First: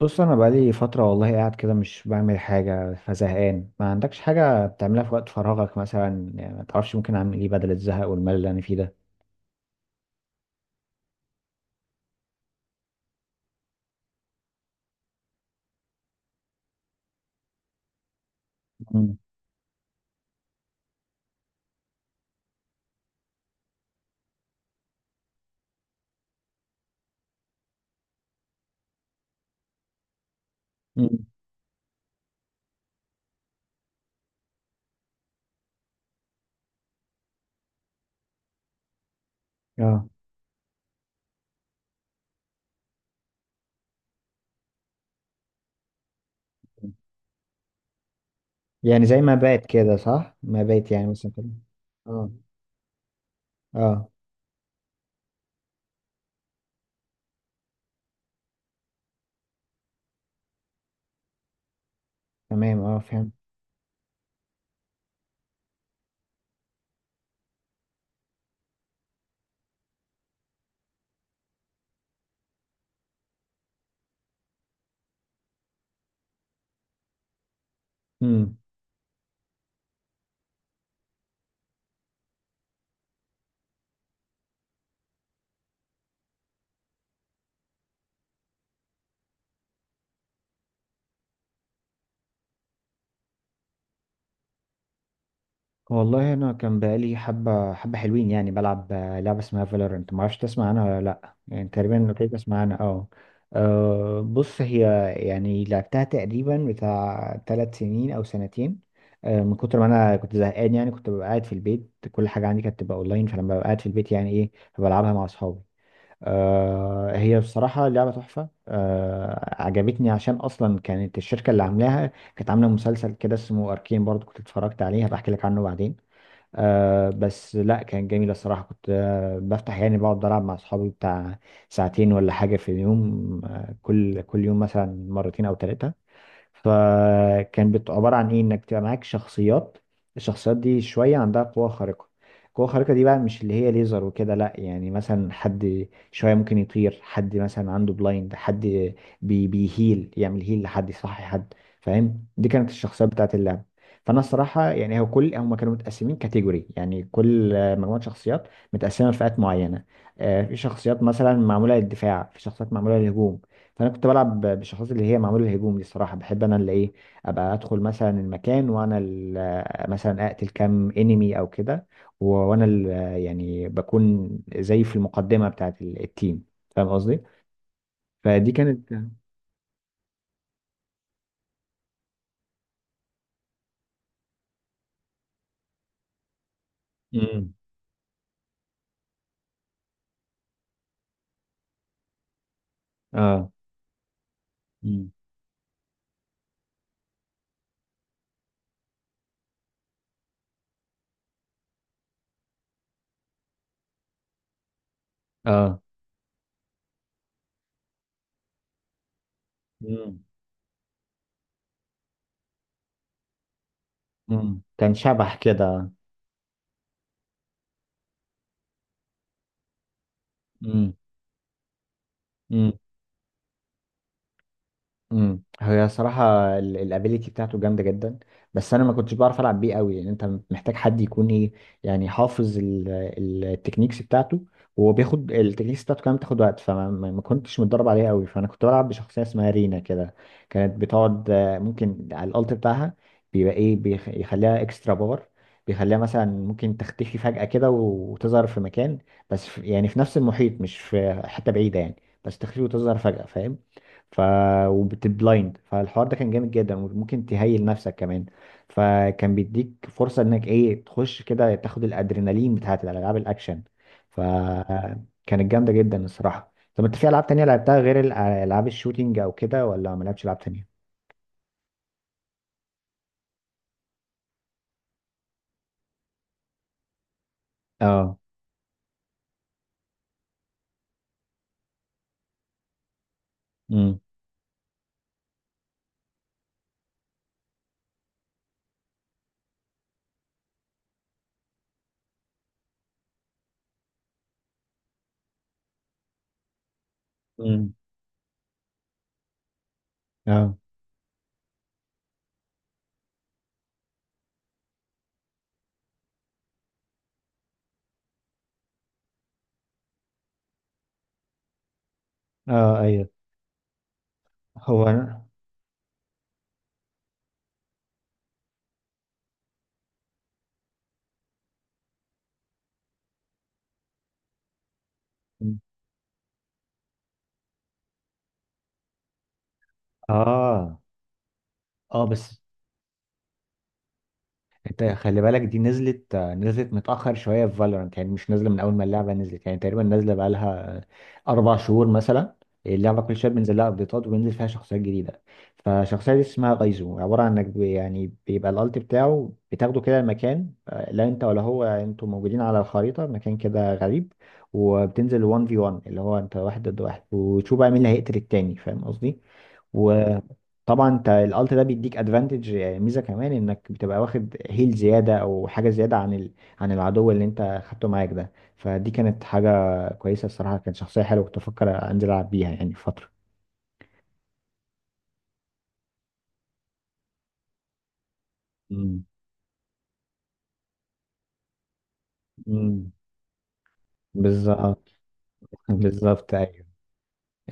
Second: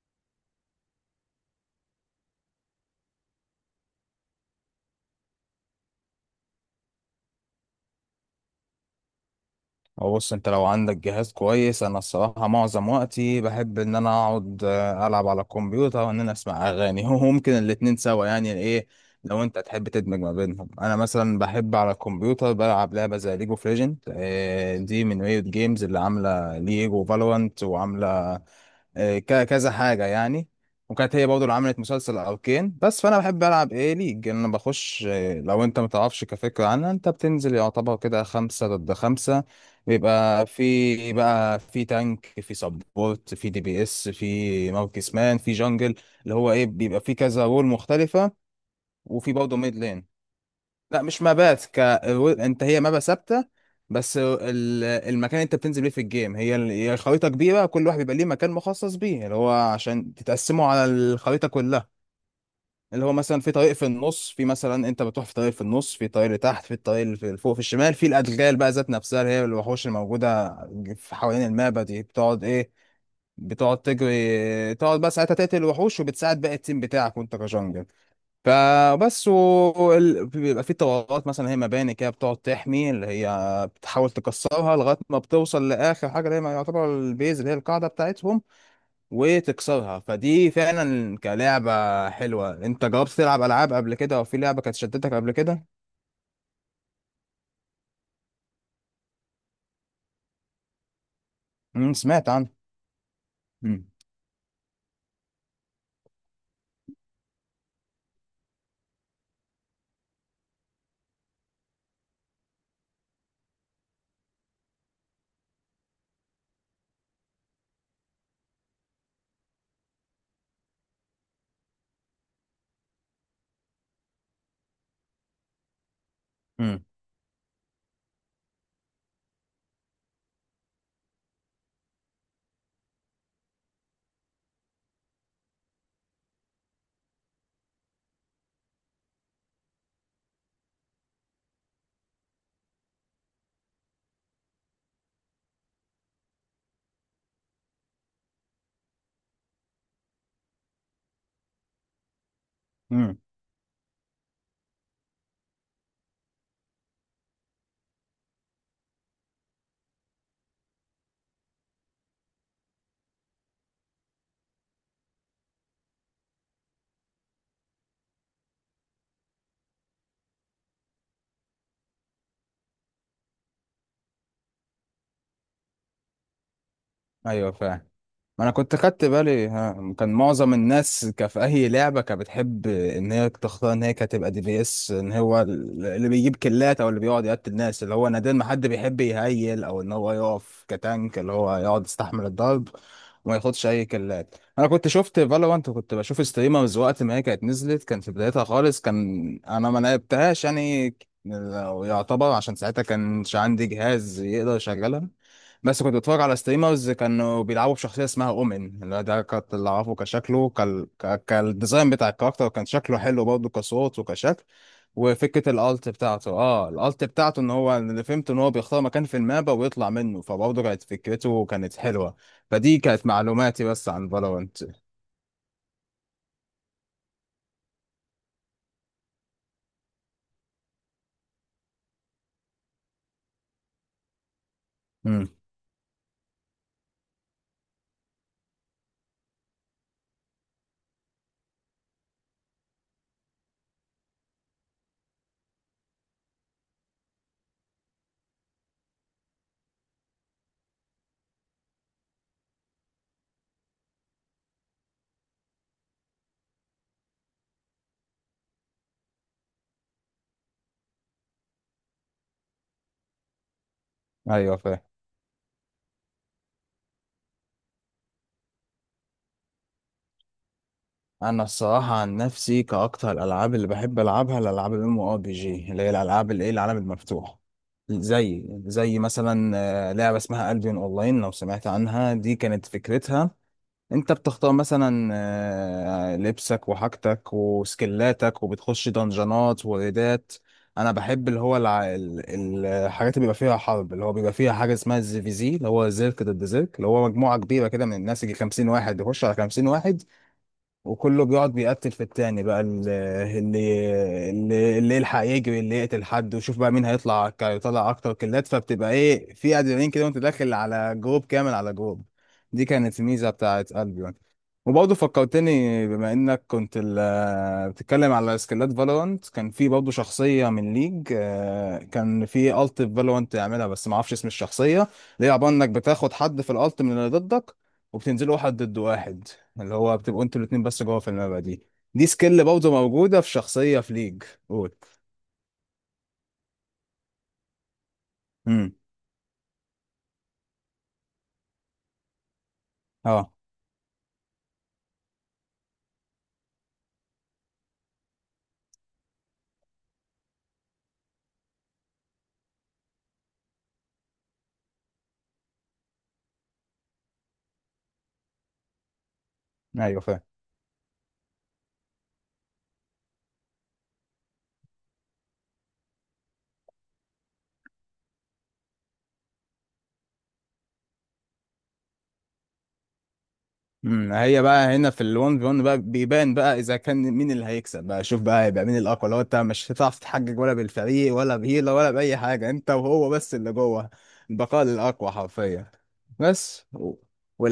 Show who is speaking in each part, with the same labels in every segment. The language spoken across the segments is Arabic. Speaker 1: بص انا بقالي فتره والله قاعد كده مش بعمل حاجه فزهقان. ما عندكش حاجه بتعملها في وقت فراغك مثلا؟ يعني ما تعرفش ممكن اعمل ايه بدل الزهق والملل اللي انا فيه ده؟
Speaker 2: هو بص، انت لو عندك جهاز كويس انا الصراحه معظم وقتي بحب ان انا اقعد العب على الكمبيوتر وان انا اسمع اغاني هو ممكن الاتنين سوا يعني. ايه
Speaker 1: مم.
Speaker 2: لو انت تحب تدمج ما بينهم؟ انا مثلا بحب على الكمبيوتر بلعب لعبه زي ليجو اوف ليجند. دي من ريوت جيمز اللي عامله ليج وفالورانت وعامله كذا حاجة يعني. وكانت
Speaker 1: مم.
Speaker 2: هي برضه اللي عملت مسلسل أركين. بس فأنا بحب ألعب إيه ليج. أنا بخش، لو أنت متعرفش كفكرة عنها، أنت بتنزل يعتبر كده خمسة ضد خمسة.
Speaker 1: اه.
Speaker 2: بيبقى في بقى في تانك، في سبورت، في دي بي اس، في مركز مان، في جنجل، اللي هو إيه بيبقى في كذا رول مختلفة.
Speaker 1: يعني زي
Speaker 2: وفي
Speaker 1: ما
Speaker 2: برضه
Speaker 1: بات
Speaker 2: ميد
Speaker 1: كده،
Speaker 2: لين.
Speaker 1: صح؟ ما بات
Speaker 2: لا
Speaker 1: يعني
Speaker 2: مش
Speaker 1: مثلا كده.
Speaker 2: مبات
Speaker 1: اه.
Speaker 2: انت هي مابا ثابته.
Speaker 1: اه.
Speaker 2: بس المكان اللي انت بتنزل بيه في الجيم هي هي الخريطه كبيره، كل واحد بيبقى ليه مكان مخصص بيه اللي هو عشان تتقسموا على الخريطه كلها.
Speaker 1: تمام، اه
Speaker 2: اللي هو
Speaker 1: فهمت.
Speaker 2: مثلا في طريق في النص، في مثلا انت بتروح في طريق في النص، في طريق لتحت، في الطريق اللي في فوق في الشمال، في الادغال بقى ذات نفسها اللي هي الوحوش الموجوده في حوالين المابا دي بتقعد ايه؟ بتقعد تجري، تقعد بقى ساعتها تقتل الوحوش وبتساعد باقي التيم بتاعك وانت كجنجل.
Speaker 1: مم.
Speaker 2: فبس بيبقى في طوارات مثلا هي مباني كده بتقعد تحمي اللي هي بتحاول تكسرها لغايه ما بتوصل لاخر حاجه اللي هي ما يعتبر البيز اللي هي القاعده بتاعتهم، وتكسرها. فدي فعلا كلعبه حلوه. انت جربت تلعب العاب قبل كده او في لعبه كانت شدتك قبل كده؟
Speaker 1: والله انا كان بقالي حبه حبه حلوين يعني بلعب لعبه اسمها فالورنت، ما اعرفش تسمع عنها ولا لا. يعني
Speaker 2: امم،
Speaker 1: تقريبا كنت
Speaker 2: سمعت عنها.
Speaker 1: تسمع عنها، اه. بص، هي يعني لعبتها تقريبا بتاع ثلاث سنين او سنتين. من كتر ما انا كنت زهقان يعني كنت ببقى قاعد في البيت، كل حاجه عندي كانت تبقى اونلاين، فلما ببقى قاعد في البيت يعني ايه، بلعبها مع اصحابي. هي بصراحه لعبه تحفه، عجبتني عشان اصلا كانت الشركه اللي عاملاها كانت عامله مسلسل كده اسمه اركين برضو، كنت اتفرجت عليه، هبقى احكي لك عنه بعدين. آه بس لا كان جميل الصراحة، كنت بفتح يعني بقعد ألعب مع أصحابي بتاع ساعتين ولا حاجة في اليوم. آه، كل يوم مثلا مرتين أو ثلاثة. فكان عبارة عن ايه انك تبقى معاك شخصيات. الشخصيات دي شوية عندها قوة خارقة. القوة الخارقة دي بقى مش اللي هي ليزر وكده، لا يعني مثلا حد شوية ممكن يطير، حد مثلا عنده بلايند، حد بيهيل يعمل هيل لحد، يصحي حد، فاهم؟ دي كانت الشخصيات
Speaker 2: امم.
Speaker 1: بتاعت اللعبة. فانا الصراحة يعني هو كل هم كانوا متقسمين كاتيجوري، يعني كل مجموعة شخصيات متقسمة لفئات معينة. في شخصيات مثلا معمولة للدفاع، في شخصيات معمولة للهجوم. فانا كنت بلعب بالشخصيات اللي هي معموله الهجوم دي. الصراحه بحب انا اللي ايه ابقى ادخل مثلا المكان وانا مثلا اقتل كام انمي او كده. و- وانا ال- يعني بكون زي في المقدمه بتاعه التيم، فاهم قصدي؟
Speaker 2: ايوه فاهم. ما انا
Speaker 1: فدي
Speaker 2: كنت
Speaker 1: كانت.
Speaker 2: خدت بالي، ها، كان معظم الناس في اي لعبه كانت بتحب ان هي تختار ان هي كانت تبقى دي بي اس، ان هو اللي بيجيب كلات او اللي بيقعد يقتل
Speaker 1: امم.
Speaker 2: الناس، اللي هو نادر ما حد بيحب يهيل او ان هو يقف كتانك اللي هو يقعد يستحمل الضرب وما
Speaker 1: اه.
Speaker 2: ياخدش اي كلات. انا كنت
Speaker 1: مم.
Speaker 2: شفت فالورانت وكنت بشوف ستريمرز وقت ما هي كانت نزلت، كان في بدايتها خالص، كان انا ما لعبتهاش يعني، لو يعتبر عشان ساعتها كانش عندي جهاز يقدر يشغلها.
Speaker 1: اه.
Speaker 2: بس كنت بتفرج على ستريمرز كانوا بيلعبوا بشخصية اسمها أومن، اللي ده كنت اللي أعرفه
Speaker 1: مم.
Speaker 2: كشكله كالديزاين بتاع الكاركتر، كان شكله حلو برضه كصوت وكشكل.
Speaker 1: امم، كان شبح
Speaker 2: وفكرة الألت
Speaker 1: كده.
Speaker 2: بتاعته، اه الألت بتاعته إن هو اللي فهمت إن هو بيختار مكان في المابا ويطلع منه، فبرضه كانت فكرته كانت حلوة.
Speaker 1: امم.
Speaker 2: فدي كانت معلوماتي بس عن فالورنت.
Speaker 1: امم. هي صراحة الابيليتي بتاعته جامدة جدا. بس انا ما كنتش بعرف العب بيه قوي، لان انت محتاج حد يكون ايه يعني، حافظ التكنيكس بتاعته. وهو
Speaker 2: امم.
Speaker 1: بياخد التكنيكس بتاعته كمان بتاخد وقت، فما ما ما كنتش متدرب عليها قوي. فانا كنت بلعب بشخصية اسمها رينا كده. كانت بتقعد ممكن على الالت بتاعها بيبقى ايه بيخليها اكسترا باور. بيخليها مثلا ممكن تختفي فجأة كده وتظهر في مكان، بس في يعني في نفس المحيط، مش في حتة بعيدة يعني. بس تختفي وتظهر فجأة، فاهم؟ ف وبتبلايند، فالحوار ده كان جامد جدا، وممكن تهيل نفسك كمان. فكان بيديك فرصة انك ايه تخش كده تاخد الادرينالين بتاعت الالعاب الاكشن.
Speaker 2: أيوه فاهم.
Speaker 1: فكانت جامدة جدا الصراحة. طب انت في العاب تانية لعبتها غير العاب الشوتينج او كده، ولا ما لعبتش العاب تانية؟
Speaker 2: انا الصراحه عن نفسي كاكتر، الالعاب اللي بحب العبها الالعاب الام ار بي جي، اللي هي الالعاب الايه العالم المفتوح.
Speaker 1: اه.
Speaker 2: زي مثلا لعبه اسمها البيون اونلاين، لو سمعت عنها. دي كانت فكرتها
Speaker 1: امم.
Speaker 2: انت بتختار مثلا لبسك وحاجتك وسكلاتك وبتخش دنجانات وريدات. انا بحب اللي هو الحاجات اللي بيبقى فيها حرب، اللي هو بيبقى فيها حاجه اسمها الزي في زي، اللي هو زيرك ضد زيرك، اللي هو مجموعه كبيره
Speaker 1: امم.
Speaker 2: كده من الناس يجي 50 واحد يخش على 50 واحد
Speaker 1: اه.
Speaker 2: وكله بيقعد بيقتل في التاني بقى اللي يلحق يجري، اللي يقتل حد، وشوف بقى مين هيطلع يطلع اكتر كلات. فبتبقى ايه، في ادرينالين كده وانت داخل على جروب كامل على جروب. دي
Speaker 1: اه.
Speaker 2: كانت
Speaker 1: ايوه.
Speaker 2: الميزه بتاعت البيون.
Speaker 1: هو
Speaker 2: وبرضه
Speaker 1: انا
Speaker 2: فكرتني بما انك كنت بتتكلم على سكيلات فالورانت، كان في برضه شخصيه من ليج كان في الت في فالورانت تعملها بس ما اعرفش اسم الشخصيه، اللي هي عباره انك بتاخد حد في الالت من اللي ضدك وبتنزلوا واحد ضد واحد، اللي هو بتبقوا انتوا الاتنين
Speaker 1: اه،
Speaker 2: بس جوه في الملعب دي.
Speaker 1: اه
Speaker 2: دي
Speaker 1: بس.
Speaker 2: سكيل برضه موجودة في شخصية في ليج. قول.
Speaker 1: انت خلي بالك، دي نزلت متأخر شوية في فالورانت. يعني مش نازلة من أول
Speaker 2: امم.
Speaker 1: ما اللعبة نزلت، يعني تقريبا نازلة بقالها أربع شهور مثلا. اللعبة كل شوية
Speaker 2: اه.
Speaker 1: بينزل لها أبديتات وبينزل فيها شخصيات جديدة. فالشخصية دي اسمها غايزو، عبارة عن إنك يعني بيبقى الألت بتاعه بتاخده كده المكان، لا أنت ولا هو، يعني أنتوا موجودين على الخريطة مكان كده غريب. وبتنزل 1 في 1، اللي هو أنت واحد ضد واحد، وتشوف بقى مين اللي هيقتل التاني، فاهم قصدي؟
Speaker 2: ايوه.
Speaker 1: طبعا انت الالت ده بيديك ادفانتج ميزه كمان، انك بتبقى واخد هيل زياده او حاجه زياده عن ال... عن العدو اللي انت خدته معاك ده. فدي كانت حاجه كويسه الصراحه، كانت شخصيه حلوه، كنت افكر انزل العب بيها يعني فتره.
Speaker 2: امم. هي بقى هنا في الون في 1 بقى بيبان بقى اذا كان مين اللي هيكسب، بقى شوف بقى هيبقى مين
Speaker 1: مم.
Speaker 2: الاقوى. لو انت مش هتعرف تحجج ولا بالفريق ولا بهيلة ولا باي حاجه، انت
Speaker 1: مم.
Speaker 2: وهو بس اللي جوه. البقاء
Speaker 1: بالظبط.
Speaker 2: للاقوى حرفيا.
Speaker 1: بالظبط،
Speaker 2: بس
Speaker 1: ايوه.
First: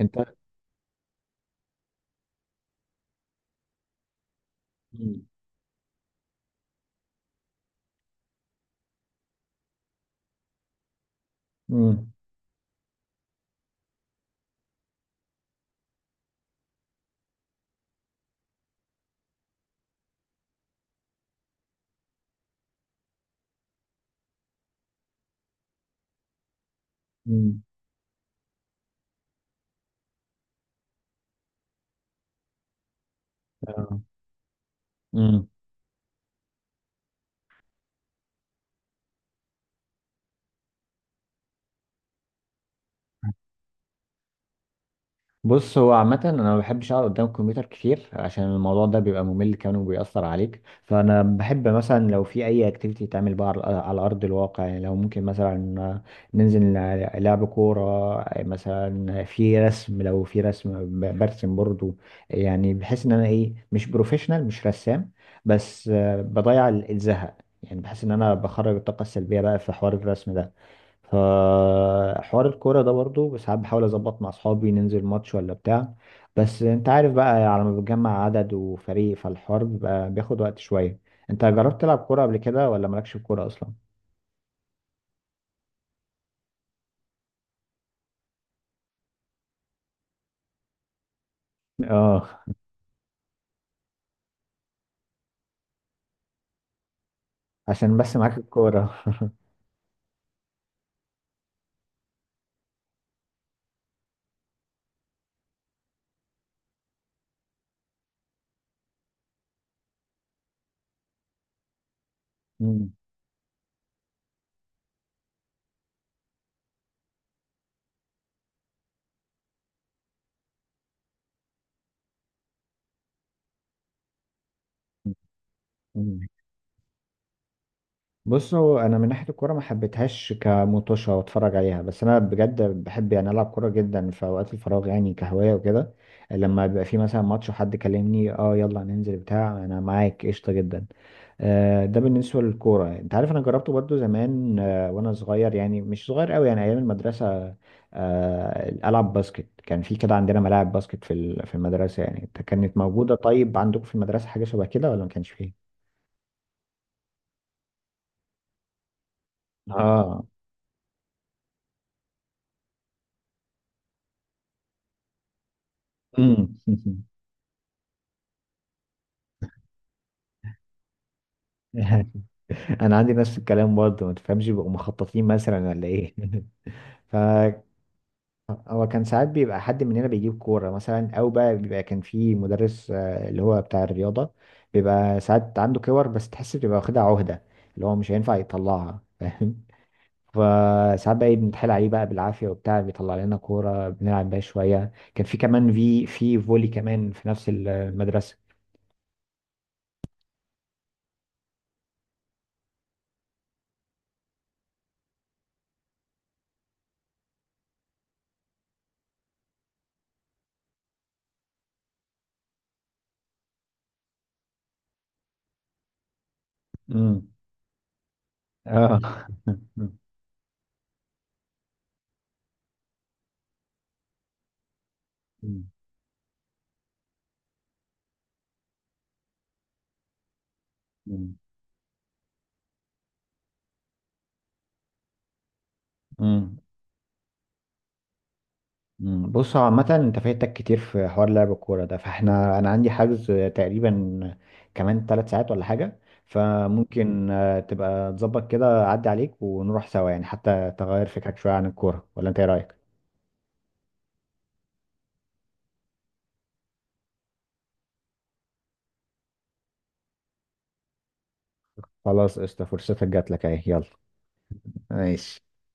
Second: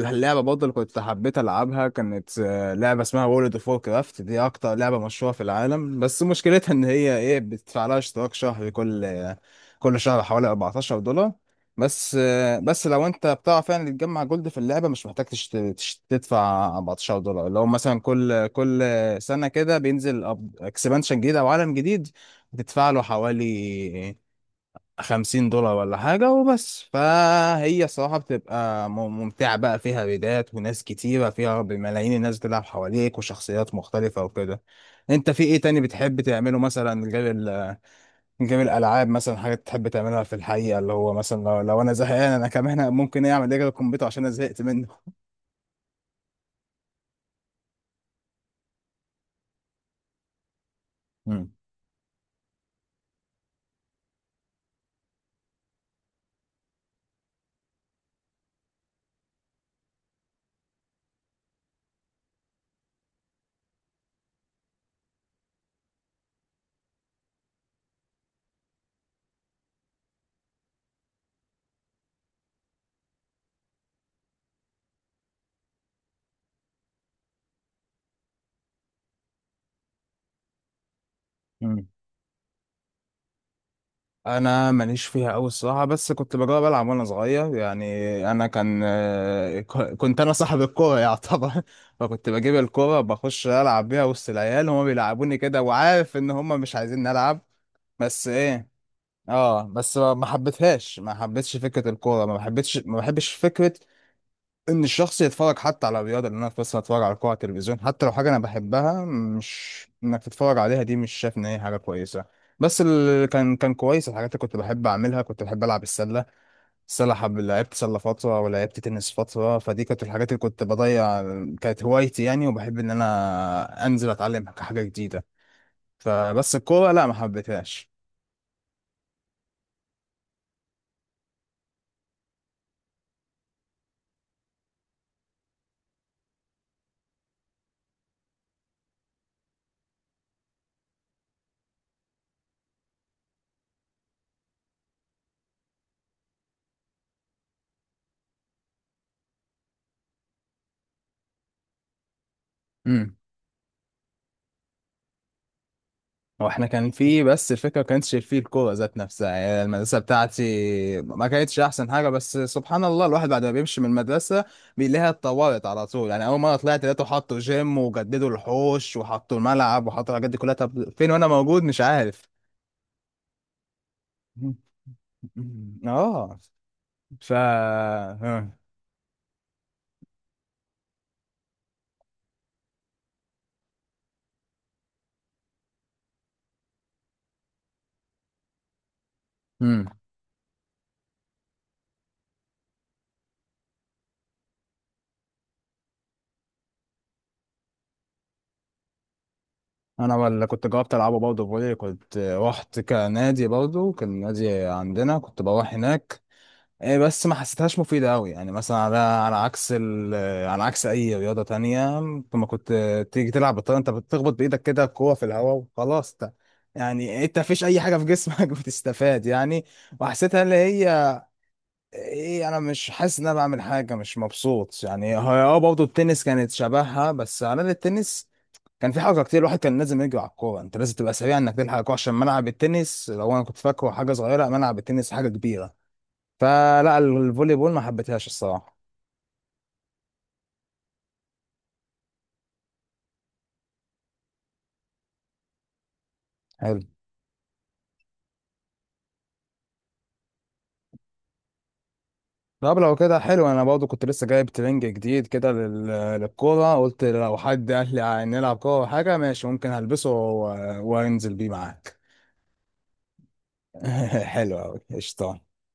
Speaker 1: انت.
Speaker 2: برضه اللي كنت حبيت العبها كانت لعبه اسمها وورلد اوف وور كرافت. دي اكتر لعبه
Speaker 1: مم.
Speaker 2: مشهوره في العالم، بس مشكلتها ان هي ايه بتدفع لها اشتراك شهري كل شهر حوالي 14$.
Speaker 1: مم.
Speaker 2: بس بس لو انت بتعرف يعني تجمع جولد في اللعبه، مش محتاج تدفع 14$. اللي هو مثلا كل سنه كده بينزل اكسبانشن جديد او عالم جديد، بتدفع له حوالي 50$ ولا حاجه وبس.
Speaker 1: مم.
Speaker 2: فهي صراحه بتبقى ممتعه، بقى فيها ريدات وناس كتيره فيها، بملايين الناس بتلعب حواليك وشخصيات
Speaker 1: اه.
Speaker 2: مختلفه وكده. انت في
Speaker 1: مم.
Speaker 2: ايه تاني بتحب تعمله مثلا غير جيم الالعاب؟ مثلا حاجات تحب تعملها في الحقيقه اللي هو مثلا لو انا زهقان، انا كمان ممكن إيه اعمل ايه على الكمبيوتر عشان انا زهقت منه؟
Speaker 1: بص هو عامة أنا ما بحبش أقعد قدام الكمبيوتر كتير، عشان الموضوع ده بيبقى ممل كمان وبيأثر عليك. فأنا
Speaker 2: مم.
Speaker 1: بحب مثلا لو في أي أكتيفيتي تعمل بقى على على أرض الواقع، يعني لو ممكن مثلا ننزل لعب كورة مثلا. في رسم، لو في رسم برسم برضو. يعني بحس إن أنا إيه مش بروفيشنال مش رسام، بس بضيع الزهق. يعني بحس إن أنا بخرج الطاقة السلبية بقى في حوار الرسم ده. فحوار الكورة ده برضو ساعات بحاول أظبط مع أصحابي ننزل ماتش ولا بتاع. بس أنت عارف بقى، على ما بتجمع عدد وفريق، فالحوار بيبقى بياخد وقت شوية. أنت جربت
Speaker 2: مم.
Speaker 1: تلعب كورة قبل كده ولا مالكش في الكورة أصلا؟
Speaker 2: انا ماليش فيها قوي الصراحه، بس كنت بجرب العب وانا صغير يعني. انا كان كنت انا صاحب الكوره يعتبر
Speaker 1: آه،
Speaker 2: فكنت بجيب الكوره بخش العب بيها وسط العيال، هما بيلعبوني كده وعارف ان هما مش عايزين نلعب.
Speaker 1: عشان بس
Speaker 2: بس
Speaker 1: معاك
Speaker 2: ايه،
Speaker 1: الكورة.
Speaker 2: اه بس ما ما حبيتهاش، ما حبيتش فكره الكوره، ما بحبتش ما بحبش فكره ان الشخص يتفرج حتى على الرياضه. اللي انا بس اتفرج على كوره على التلفزيون حتى لو حاجه انا بحبها، مش انك تتفرج عليها، دي مش شايف ان هي حاجه كويسه. بس اللي كان كان كويس الحاجات اللي كنت بحب اعملها، كنت بحب العب السله. السله حب، لعبت سله فتره ولعبت تنس فتره. فدي كانت الحاجات اللي كنت بضيع، كانت هوايتي يعني، وبحب ان انا انزل اتعلم حاجه جديده. فبس الكوره لا ما حبيتهاش.
Speaker 1: بصوا، انا من ناحيه الكوره ما حبيتهاش كمطوشه واتفرج عليها، بس انا بجد بحب يعني العب كوره جدا في اوقات الفراغ، يعني كهوايه وكده. لما بيبقى في مثلا ماتش وحد كلمني اه يلا ننزل بتاع، انا معاك قشطه جدا. ده بالنسبه للكوره. انت عارف انا جربته برضو زمان وانا صغير، يعني مش صغير قوي، يعني ايام المدرسه. العب باسكت، كان في كده عندنا ملاعب باسكت في المدرسه يعني كانت موجوده.
Speaker 2: مم.
Speaker 1: طيب عندكم في المدرسه حاجه شبه كده ولا ما كانش فيه؟
Speaker 2: هو احنا كان في، بس الفكره ما كانتش في الكوره ذات نفسها يعني. المدرسه
Speaker 1: اه.
Speaker 2: بتاعتي ما كانتش احسن حاجه، بس سبحان الله الواحد بعد ما بيمشي من المدرسه بيلاقيها اتطورت على طول. يعني اول مره طلعت
Speaker 1: امم.
Speaker 2: لقيته حطوا جيم وجددوا الحوش وحطوا الملعب وحطوا الحاجات دي كلها. طب فين وانا موجود؟ مش عارف
Speaker 1: انا عندي نفس الكلام برضه، ما تفهمش، بيبقوا مخططين مثلا ولا ايه؟
Speaker 2: اه.
Speaker 1: ف.
Speaker 2: ف.
Speaker 1: هو كان ساعات بيبقى حد مننا بيجيب كوره مثلا، او بقى بيبقى كان في مدرس اللي هو بتاع الرياضه. بيبقى ساعات عنده كور، بس تحس بيبقى واخدها عهده، اللي هو مش هينفع يطلعها فاهم.
Speaker 2: امم.
Speaker 1: فساعات بقى إيه بنتحايل عليه بقى بالعافيه وبتاع، بيطلع لنا كوره بنلعب بيها شويه. كان في كمان في فولي كمان في نفس المدرسه.
Speaker 2: انا اللي كنت جربت العبه برضه فولي، كنت رحت كنادي برضه كان نادي عندنا كنت بروح هناك. إيه بس ما حسيتهاش مفيدة أوي، يعني مثلا على عكس على عكس أي رياضة تانية. لما كنت تيجي تلعب بالطيارة، أنت بتخبط بإيدك كده الكورة في الهواء وخلاص يعني
Speaker 1: امم.
Speaker 2: أنت مفيش أي حاجة في جسمك
Speaker 1: اه.
Speaker 2: بتستفاد يعني. وحسيتها اللي هي إيه، أنا مش حاسس إن أنا بعمل حاجة، مش مبسوط يعني. هي أه برضه التنس كانت شبهها، بس على الأقل التنس كان في حركة كتير، الواحد كان لازم يجري على الكورة، أنت لازم تبقى سريع إنك تلحق الكورة، عشان ملعب التنس لو أنا كنت فاكره حاجة صغيرة، ملعب التنس حاجة كبيرة.
Speaker 1: امم.
Speaker 2: فلا الفولي بول ما حبيتهاش الصراحه.
Speaker 1: مم. بص هو عامة انت فايتك كتير في حوار لعب الكورة ده. فاحنا انا عندي حجز تقريبا كمان ثلاث ساعات ولا حاجة.
Speaker 2: حلو.
Speaker 1: فممكن تبقى تظبط كده اعدي عليك ونروح سوا، يعني حتى تغير فكرك شوية عن الكورة، ولا انت ايه رأيك؟
Speaker 2: طب لو كده حلو، انا برضو كنت لسه جايب ترنج جديد كده للكوره، قلت لو حد قال لي نلعب كوره أو حاجه ماشي ممكن هلبسه وانزل بيه معاك
Speaker 1: خلاص قشطة، فرصتك جات لك اهي، يلا.
Speaker 2: حلو قوي
Speaker 1: ماشي.
Speaker 2: قشطه.